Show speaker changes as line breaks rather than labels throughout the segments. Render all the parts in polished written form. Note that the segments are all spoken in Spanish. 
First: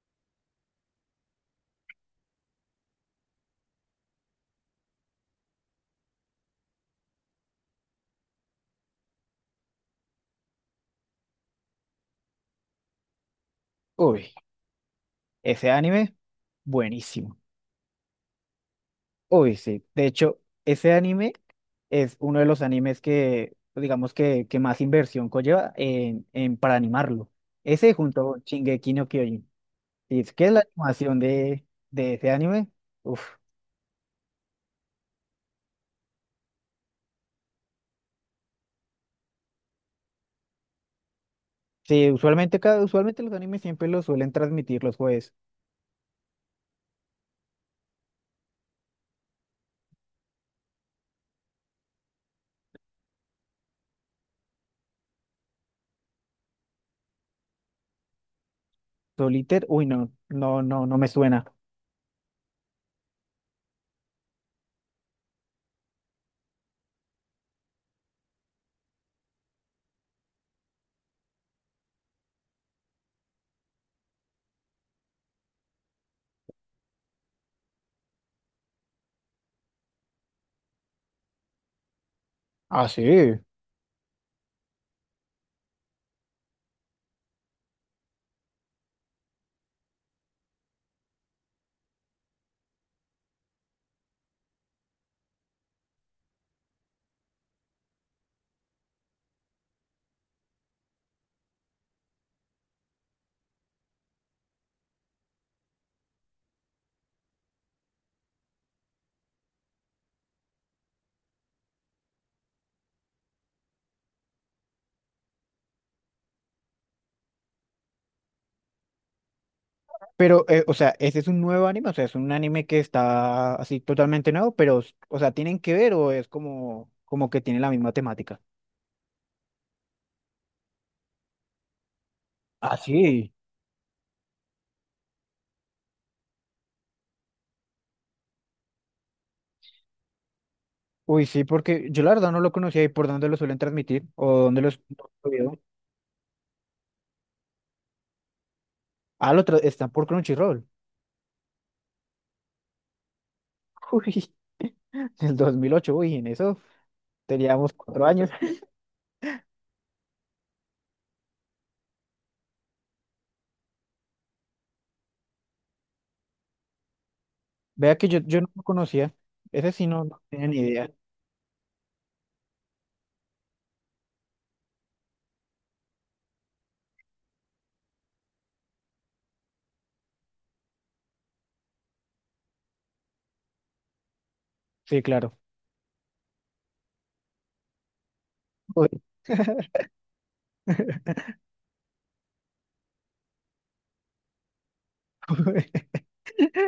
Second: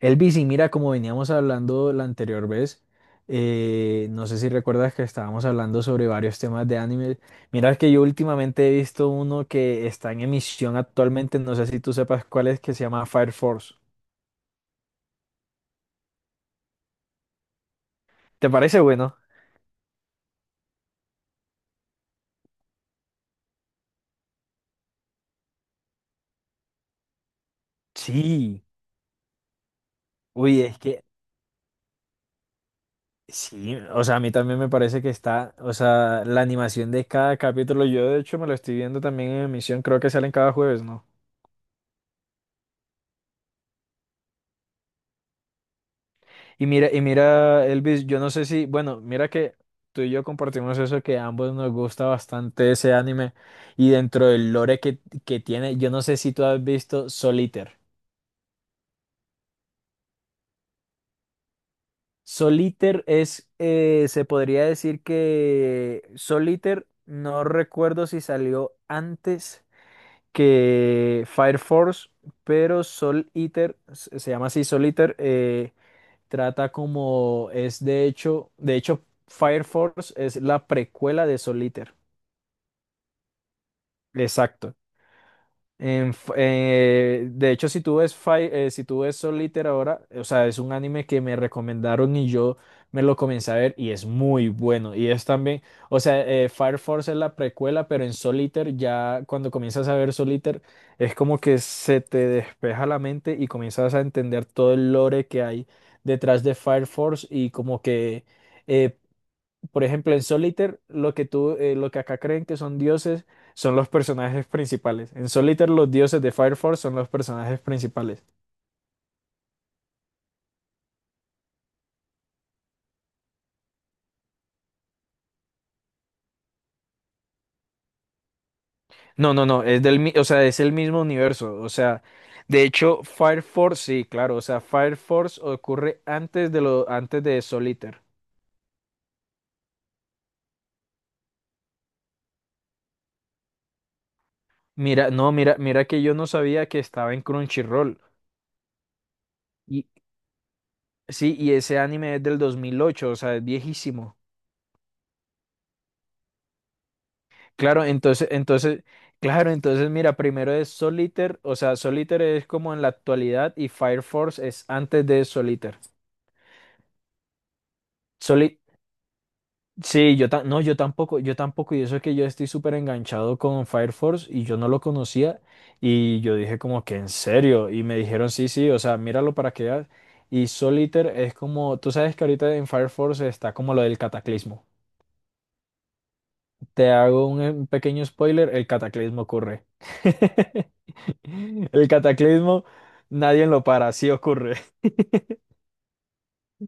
Elvis, y mira, como veníamos hablando la anterior vez, no sé si recuerdas que estábamos hablando sobre varios temas de anime. Mira que yo últimamente he visto uno que está en emisión actualmente, no sé si tú sepas cuál es, que se llama Fire Force.
Uy, ese anime, buenísimo.
¿Te parece bueno?
Uy, sí. De hecho, ese anime es uno de los animes que, que más inversión conlleva para animarlo. Ese junto con
Sí,
Shingeki no Kyojin. Y es que la
uy, es que
animación de ese anime, uff.
sí, o sea, a mí también me parece que está, o sea, la animación de cada capítulo, yo de hecho me lo estoy viendo también en emisión, creo que salen cada jueves, ¿no?
Sí, usualmente los animes siempre los suelen transmitir los jueves.
Y mira, Elvis, yo no sé si, bueno, mira que tú y yo compartimos eso que a ambos nos gusta bastante ese anime y dentro del lore que tiene, yo no sé si tú has visto Soliter.
Solitaire, uy, no me suena.
Soliter es, se podría decir que Soliter, no recuerdo si salió antes que Fire Force, pero Soliter, se llama así Soliter, trata como es de hecho Fire Force es la precuela de Soul Eater.
Ah, sí.
Exacto. De hecho, si tú ves, si tú ves Soul Eater ahora, o sea, es un anime que me recomendaron y yo me lo comencé a ver y es muy bueno. Y es también, o sea, Fire Force es la precuela, pero en Soul Eater ya cuando comienzas a ver Soul Eater es como que se te despeja la mente y comienzas a entender todo el lore que hay detrás de Fire Force y como que... eh, por ejemplo, en Solitaire, lo que tú, lo que acá creen que son dioses son los personajes principales. En Solitaire, los dioses de Fire Force son los personajes principales.
Pero, o sea, ese es un nuevo anime, o sea, es un anime que está así totalmente nuevo, pero, o sea, ¿tienen que ver o es como, como que tiene la misma temática?
No, es del, o sea, es el mismo universo. O sea, de
Ah,
hecho,
sí.
Fire Force, sí, claro. O sea, Fire Force ocurre antes de lo, antes de Solitaire.
Uy, sí, porque yo la verdad no lo conocía y por dónde lo suelen transmitir o dónde los...
Mira, no, mira, mira que yo no sabía que estaba en Crunchyroll.
Ah,
Y
están por Crunchyroll.
sí, y ese anime es del 2008, o sea, es viejísimo.
Uy, del 2008, uy, en eso teníamos
Claro,
cuatro
entonces,
años.
entonces, claro, entonces mira, primero es Solitaire, o sea, Solitaire es como en la actualidad y Fire Force es antes de Solitaire.
Vea que yo no
Soli-
lo conocía, ese sí
sí,
no tenía ni
no, yo
idea.
tampoco, yo tampoco, y eso es que yo estoy súper enganchado con Fire Force y yo no lo conocía y yo dije como que en serio y me dijeron sí, sí, o sea, míralo para que veas. Y Solitaire es como, tú sabes que ahorita en Fire Force está como lo del cataclismo.
Sí, claro.
Te hago un pequeño spoiler, el
Uy,
cataclismo ocurre. El cataclismo, nadie lo para, sí ocurre.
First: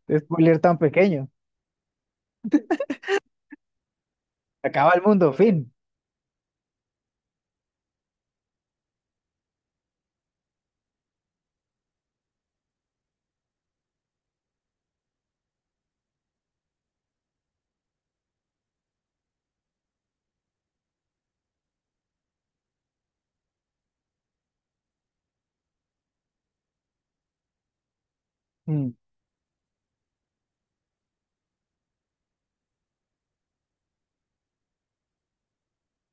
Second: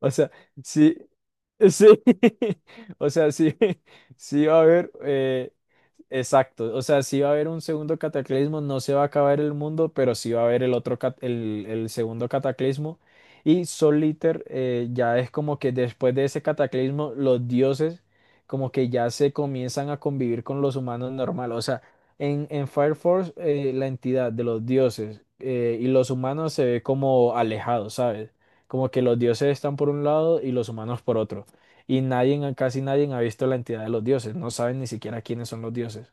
O sea,
spoiler tan
sí,
pequeño.
sí, o sea, sí, sí va a
Se
haber,
acaba el mundo, fin.
exacto, o sea, sí va a haber un segundo cataclismo, no se va a acabar el mundo, pero sí va a haber el otro, el segundo cataclismo. Y Sol Liter ya es como que después de ese cataclismo, los dioses como que ya se comienzan a convivir con los humanos normal. O sea, en Fire Force, la entidad de los dioses y los humanos se ve como alejados, ¿sabes?
Mm.
Como que los dioses están por un lado y los humanos por otro. Y nadie, casi nadie ha visto la entidad de los dioses. No saben ni siquiera quiénes son los dioses.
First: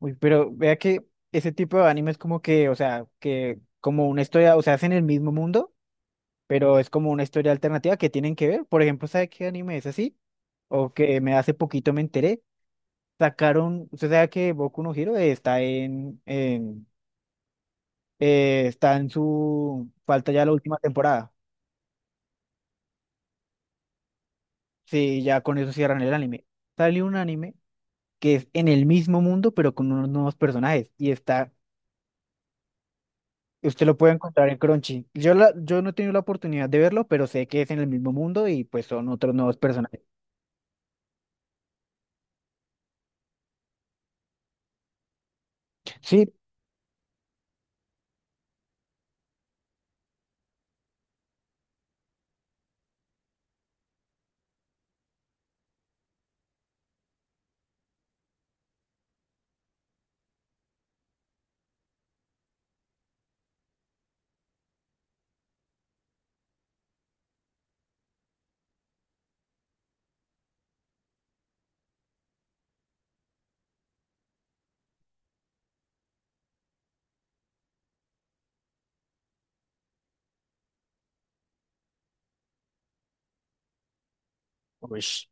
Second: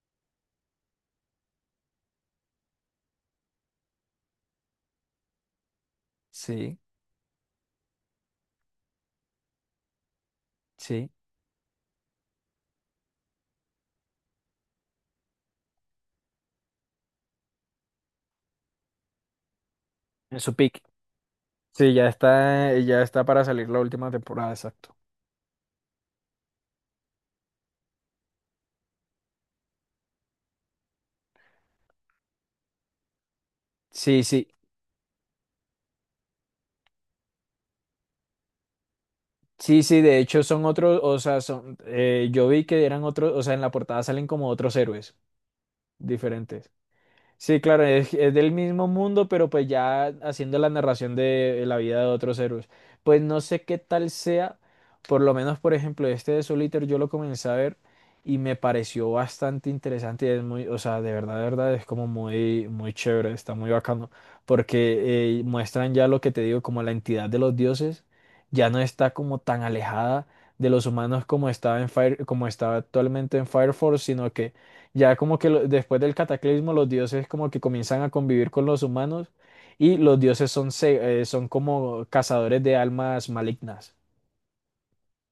Uy, pero vea que ese tipo de anime es como que, o sea, que como una historia, o sea, hacen el mismo mundo,
Sí,
pero es como una historia alternativa que tienen que ver. Por ejemplo, ¿sabe qué anime es así? O
sí,
que me hace poquito me enteré. Sacaron, usted sabe que Boku no Hero está en está en su, falta
en
ya la
su
última
pick.
temporada.
Sí, ya está para salir la última temporada, exacto.
Sí, ya con eso cierran el anime. Salió un anime que es en el mismo mundo, pero con unos nuevos personajes. Y está. Usted lo puede
Sí,
encontrar
sí,
en Crunchy. Yo no he tenido la oportunidad de verlo, pero sé que es en el mismo mundo y pues son otros nuevos
sí,
personajes.
sí, de hecho son otros, o sea, son, yo vi que eran otros, o sea, en la portada salen como otros héroes
Sí,
diferentes. Sí, claro, es del mismo mundo, pero pues ya haciendo la narración de la vida de otros héroes. Pues no sé qué tal sea, por lo menos, por ejemplo, este de Soul Eater yo lo comencé a ver y me pareció bastante interesante y es muy, o sea, de verdad, es como muy, muy chévere, está muy bacano, porque muestran ya lo que te digo, como la entidad de los dioses ya no está como tan alejada de los humanos como estaba en Fire, como estaba actualmente en Fire Force, sino que ya como que después del cataclismo los dioses como que comienzan a convivir con los humanos y los dioses son, son como cazadores de almas malignas.
uish,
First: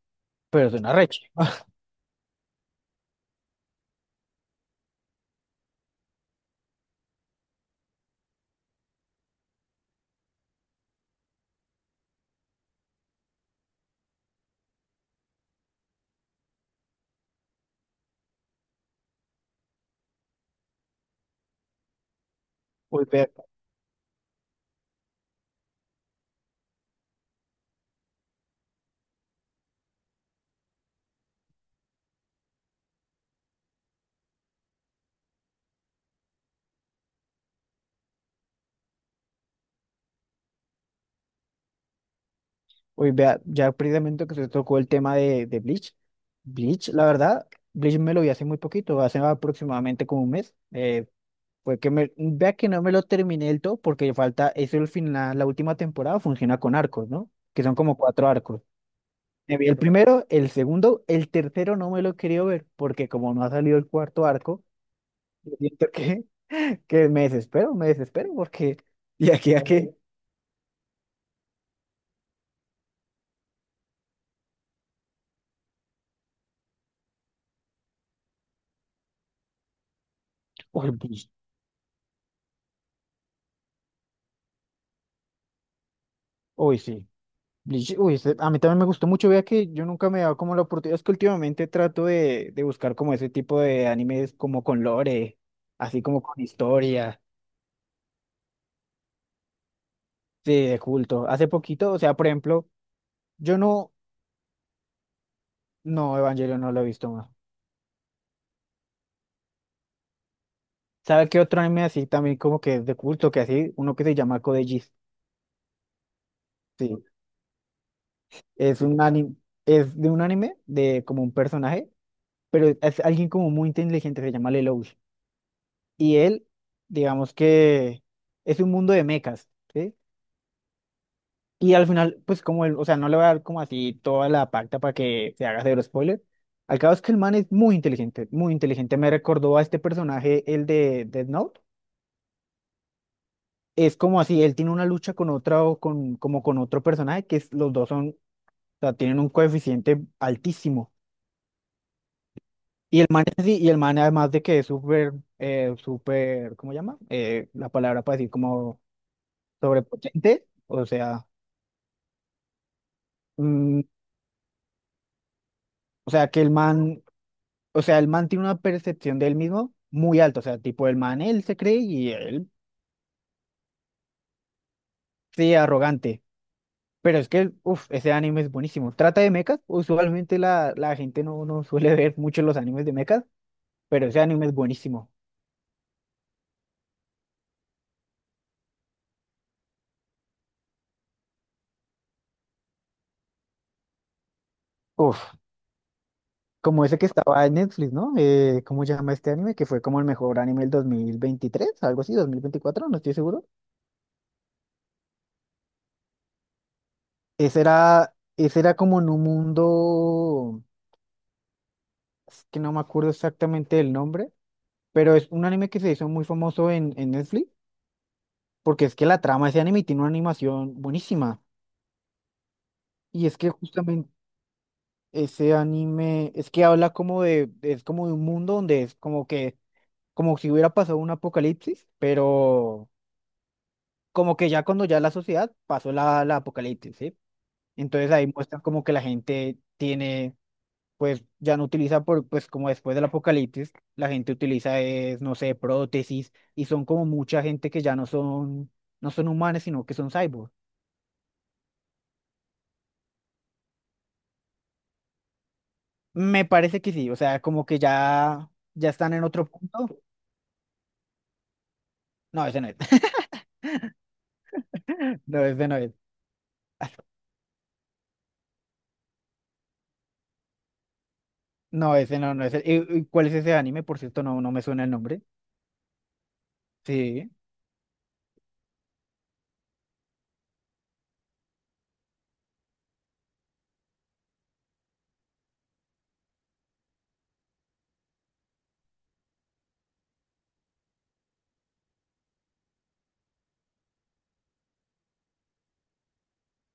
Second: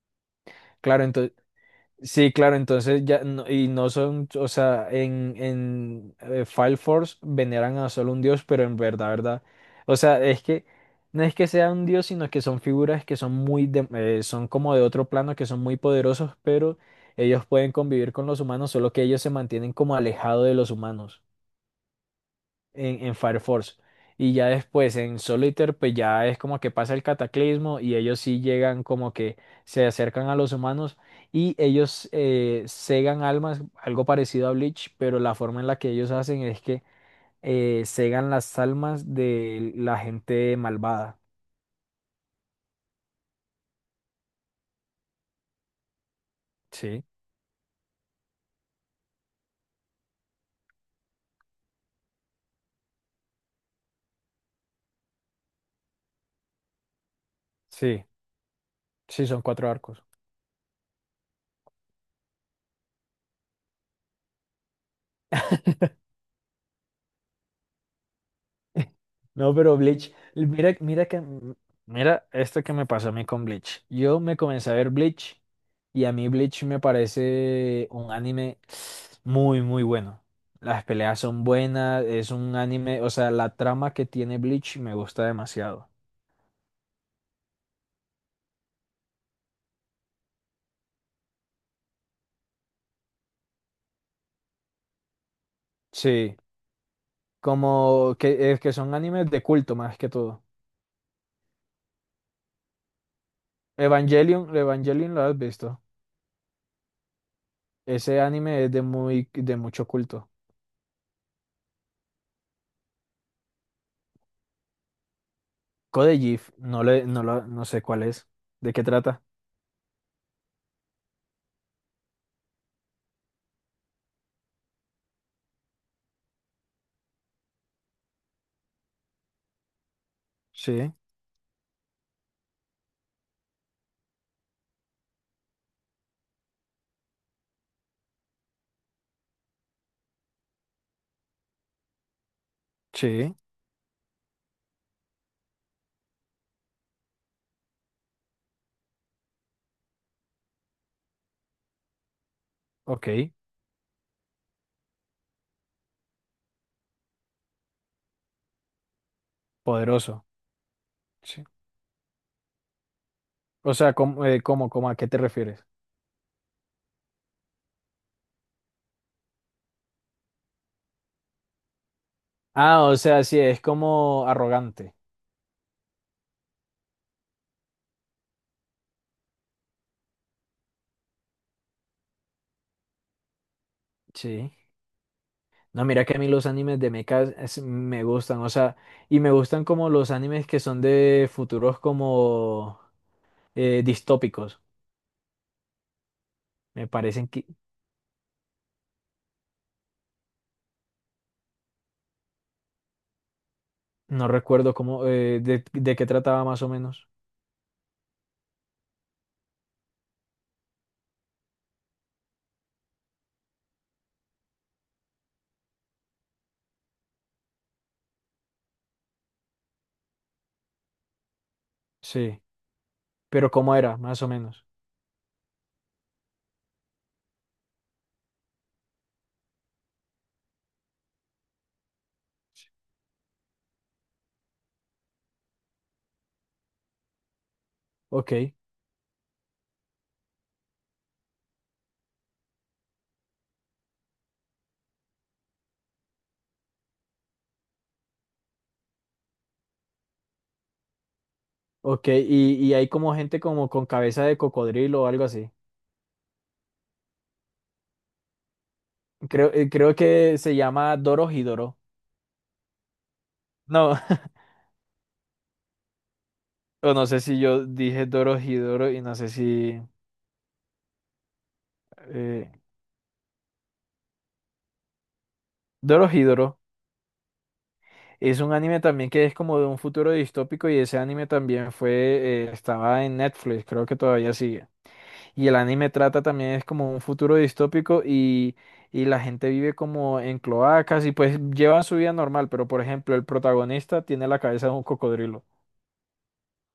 pero suena
Claro,
recho.
entonces, sí, claro, entonces ya, y no son, o sea, en Fire Force veneran a solo un dios, pero en verdad, verdad, o sea, es que no es que sea un dios, sino que son figuras que son muy, son como de otro plano, que son muy poderosos, pero ellos pueden convivir con los humanos, solo que ellos se mantienen como alejados de los humanos
Uy,
en
vea,
Fire Force. Y ya después en Solitaire, pues ya es como que pasa el cataclismo y ellos sí llegan como que se acercan a los humanos y ellos segan almas, algo parecido a Bleach, pero la forma en la que ellos hacen es que segan las almas de la gente malvada.
uy, vea, ya precisamente que se tocó el tema de Bleach. Bleach, la
Sí,
verdad, Bleach me lo vi hace muy poquito, hace aproximadamente como un mes. Fue que me, vea que no me lo terminé del todo porque falta, eso el final, la última temporada funciona con arcos, ¿no? Que son como
sí,
cuatro arcos.
sí, son
Me vi
cuatro
el
arcos.
primero, el segundo, el tercero no me lo he querido ver, porque como no ha salido el cuarto arco, yo siento que, que me desespero, porque y
No,
aquí a
pero
que,
Bleach, mira, mira que, mira esto que me pasó a mí con Bleach. Yo me comencé a ver Bleach y a mí Bleach me parece un anime muy, muy bueno. Las
uy,
peleas
Bleach,
son buenas, es un anime, o sea, la trama que tiene Bleach me gusta demasiado.
uy, sí, Bleach, uy, ese- a mí también me gustó mucho, vea que yo nunca me he dado como la oportunidad, es que últimamente trato de buscar como ese tipo de animes como con lore, así como
Sí,
con historia,
como que, es que son animes de culto más que todo.
sí, de culto. Hace poquito, o sea, por ejemplo, yo no,
Evangelion, Evangelion lo has visto.
no, Evangelio no lo he visto más.
Ese anime es de muy, de mucho culto.
¿Sabe qué otro anime así también como que es de culto, que así, uno que se llama Code Geass?
Code Geass,
Sí,
no sé cuál es. ¿De
es
qué
un
trata?
anime, es de un anime de como un personaje, pero es alguien como muy inteligente, se llama Lelouch. Y él, digamos que es un mundo de mechas, ¿sí?
Sí,
Y al final, pues como él, o sea, no le voy a dar como así toda la pacta para que se haga cero spoiler. Al cabo es que el man es muy inteligente, muy inteligente. Me recordó a este personaje, el de Death Note.
sí,
Es como así, él tiene una lucha con otra o con, como con otro personaje, que es- los dos son sea, tienen un coeficiente altísimo. Y el
ok,
man, es así, y el man además de que es súper, súper, ¿cómo se llama? La palabra para decir como
poderoso.
sobrepotente, o sea,
Sí. O
mm,
sea, ¿cómo, cómo, cómo, a qué te refieres?
o sea, que el man, o sea, el man tiene una percepción de él mismo muy alta, o sea, tipo el man, él se cree y él,
Ah, o sea, sí, es como arrogante.
sí, arrogante. Pero es que, uff, ese anime es buenísimo. Trata de mechas, usualmente la gente no suele ver mucho los animes de mechas, pero ese anime
Sí.
es buenísimo.
No, mira que a mí los animes de mechas me gustan, o sea, y me gustan como los animes que son de futuros como distópicos.
Uf. Como
Me
ese que
parecen
estaba
que,
en Netflix, ¿no? ¿Cómo se llama este anime? Que fue como el mejor anime del 2023, algo así, 2024, no estoy seguro.
no recuerdo cómo, de qué trataba más o menos.
Ese era como en un mundo, es que no me acuerdo exactamente el nombre, pero es un anime que se hizo muy famoso en Netflix, porque es que la trama de ese anime tiene una animación buenísima.
Sí,
Y es que
pero cómo era,
justamente
más o menos.
ese anime, es que habla como de, es como de un mundo donde es como que, como si hubiera pasado un apocalipsis, pero como que ya cuando ya la sociedad pasó la apocalipsis, ¿sí? Entonces ahí
Ok,
muestran como que la gente tiene, pues ya no utiliza, por, pues como después del apocalipsis, la gente utiliza, es, no sé, prótesis y son como mucha gente que ya no son, no son humanos, sino que son cyborgs.
ok, y hay como gente como con cabeza de cocodrilo o algo así.
Me parece que sí, o sea, como que ya, ya están en otro
Creo, creo
punto.
que se llama Dorohedoro.
No, ese no es.
No,
No, ese no es.
o no sé si yo dije Dorohedoro y no sé si...
No, ese no, no
Eh,
es. El- ¿y, y cuál es ese anime? Por cierto, no, no me suena el nombre.
Dorohedoro
Sí.
es un anime también que es como de un futuro distópico y ese anime también fue, estaba en Netflix, creo que todavía sigue. Y el anime trata también es como un futuro distópico y la gente vive como en cloacas y pues llevan su vida normal, pero por ejemplo el protagonista tiene la cabeza de un cocodrilo.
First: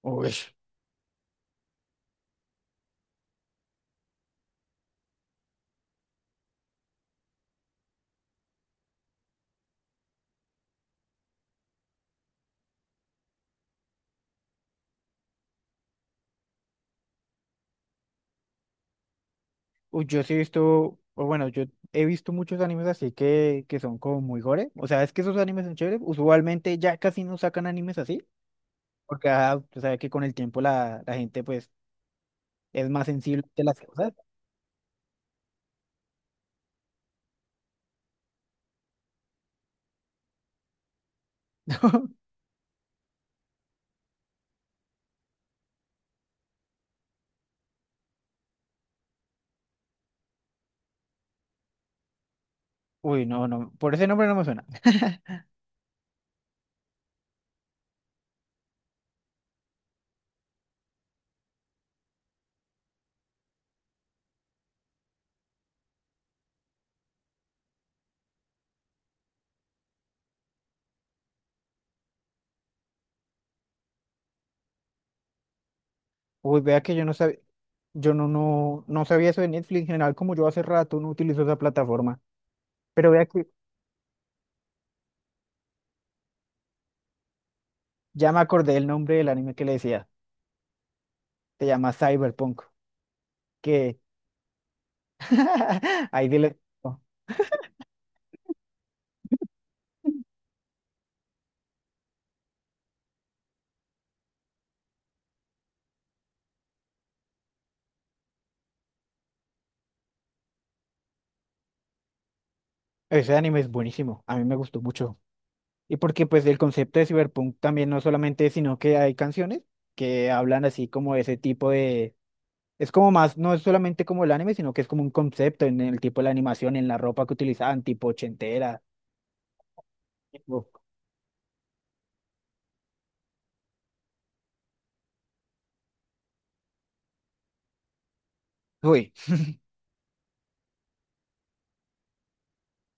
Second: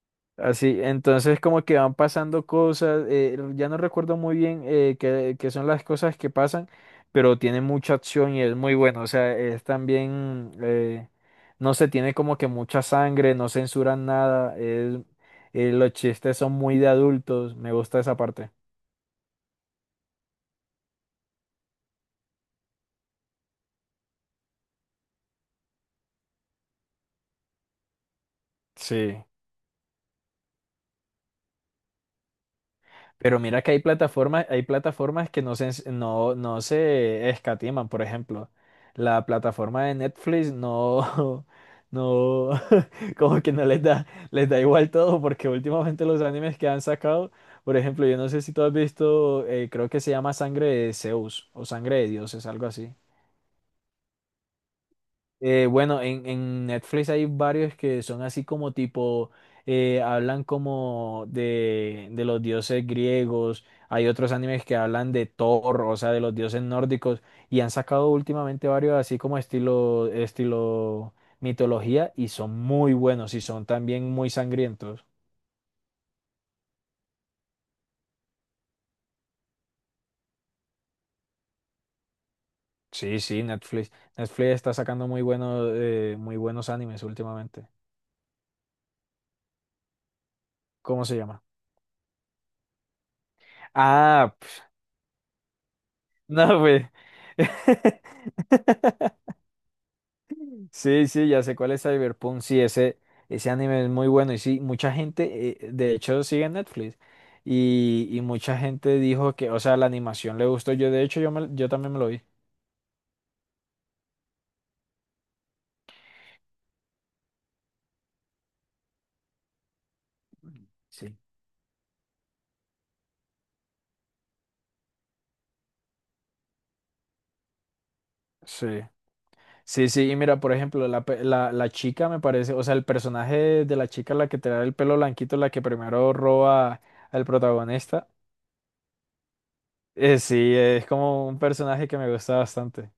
Uy.
Así, entonces como que van pasando cosas, ya no recuerdo muy bien qué, qué son las cosas que pasan, pero tiene mucha acción y es muy bueno, o sea, es también, no se tiene como que mucha sangre, no censuran nada, los chistes son muy de adultos, me gusta esa parte.
Uy, yo sí he visto, o bueno, yo he visto muchos animes así que son como muy gore. O sea, es que esos animes son chéveres. Usualmente ya casi no sacan animes así,
Sí.
porque ah, tú sabes que con el tiempo la gente pues es más
Pero
sensible
mira
de
que
las cosas.
hay plataformas que no se, no, no se escatiman, por ejemplo. La plataforma de Netflix no, no, como que no les da, les da igual todo, porque últimamente los animes que han sacado, por ejemplo, yo no sé si tú has visto, creo que se llama Sangre de Zeus o Sangre de Dioses, algo así.
Uy, no, no, por ese nombre no me suena.
Bueno, en Netflix hay varios que son así como tipo, hablan como de los dioses griegos, hay otros animes que hablan de Thor, o sea, de los dioses nórdicos, y han sacado últimamente varios así como estilo, estilo mitología, y son muy buenos y son también muy sangrientos.
Uy, vea que yo no sabía, yo no, no, no sabía eso de Netflix en general, como yo hace rato no utilizo esa plataforma. Pero
Sí,
vea
sí,
que
Netflix. Netflix está sacando muy buenos animes últimamente.
ya me acordé el nombre del anime que le decía.
¿Cómo se llama?
Se llama Cyberpunk. Que
Ah, pf,
ahí dile.
no, pues.
Oh,
Sí, sí, ya sé cuál es Cyberpunk. Sí, ese anime es muy bueno. Y sí, mucha gente, de hecho, sigue en Netflix. Y mucha gente dijo que, o sea, la animación le gustó. Yo, de hecho, yo, yo también me lo vi.
ese anime es buenísimo, a mí me gustó mucho. Y porque pues el concepto de Cyberpunk también no solamente, sino que hay canciones que hablan así como
Sí.
de ese tipo de... Es como más, no es solamente como el anime, sino que es como un concepto en el tipo de la animación, en la ropa que utilizaban, tipo ochentera.
Sí. Sí, sí. Y mira, por
Tipo-
ejemplo, la, la, la chica me parece, o sea, el personaje de la chica, la que te da el pelo blanquito, la que primero roba al protagonista.
uy,
Sí, es como un personaje que me gusta bastante.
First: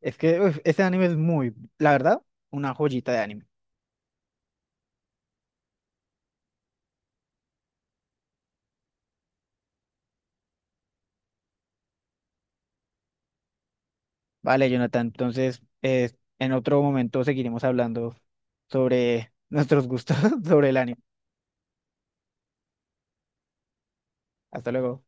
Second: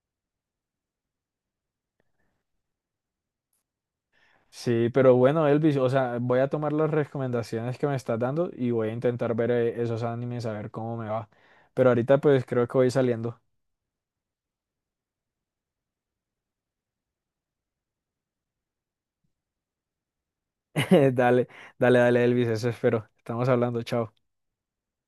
es que uf, ese anime es muy, la verdad, una joyita de anime.
Sí, pero bueno, Elvis, o sea, voy a tomar las recomendaciones que me estás dando y voy a intentar ver esos animes a ver cómo me va. Pero ahorita pues creo que voy saliendo.
Vale, Jonathan, entonces en otro momento seguiremos hablando sobre nuestros gustos sobre el anime.
Dale, dale, Elvis, eso espero. Estamos hablando, chao.
Hasta luego.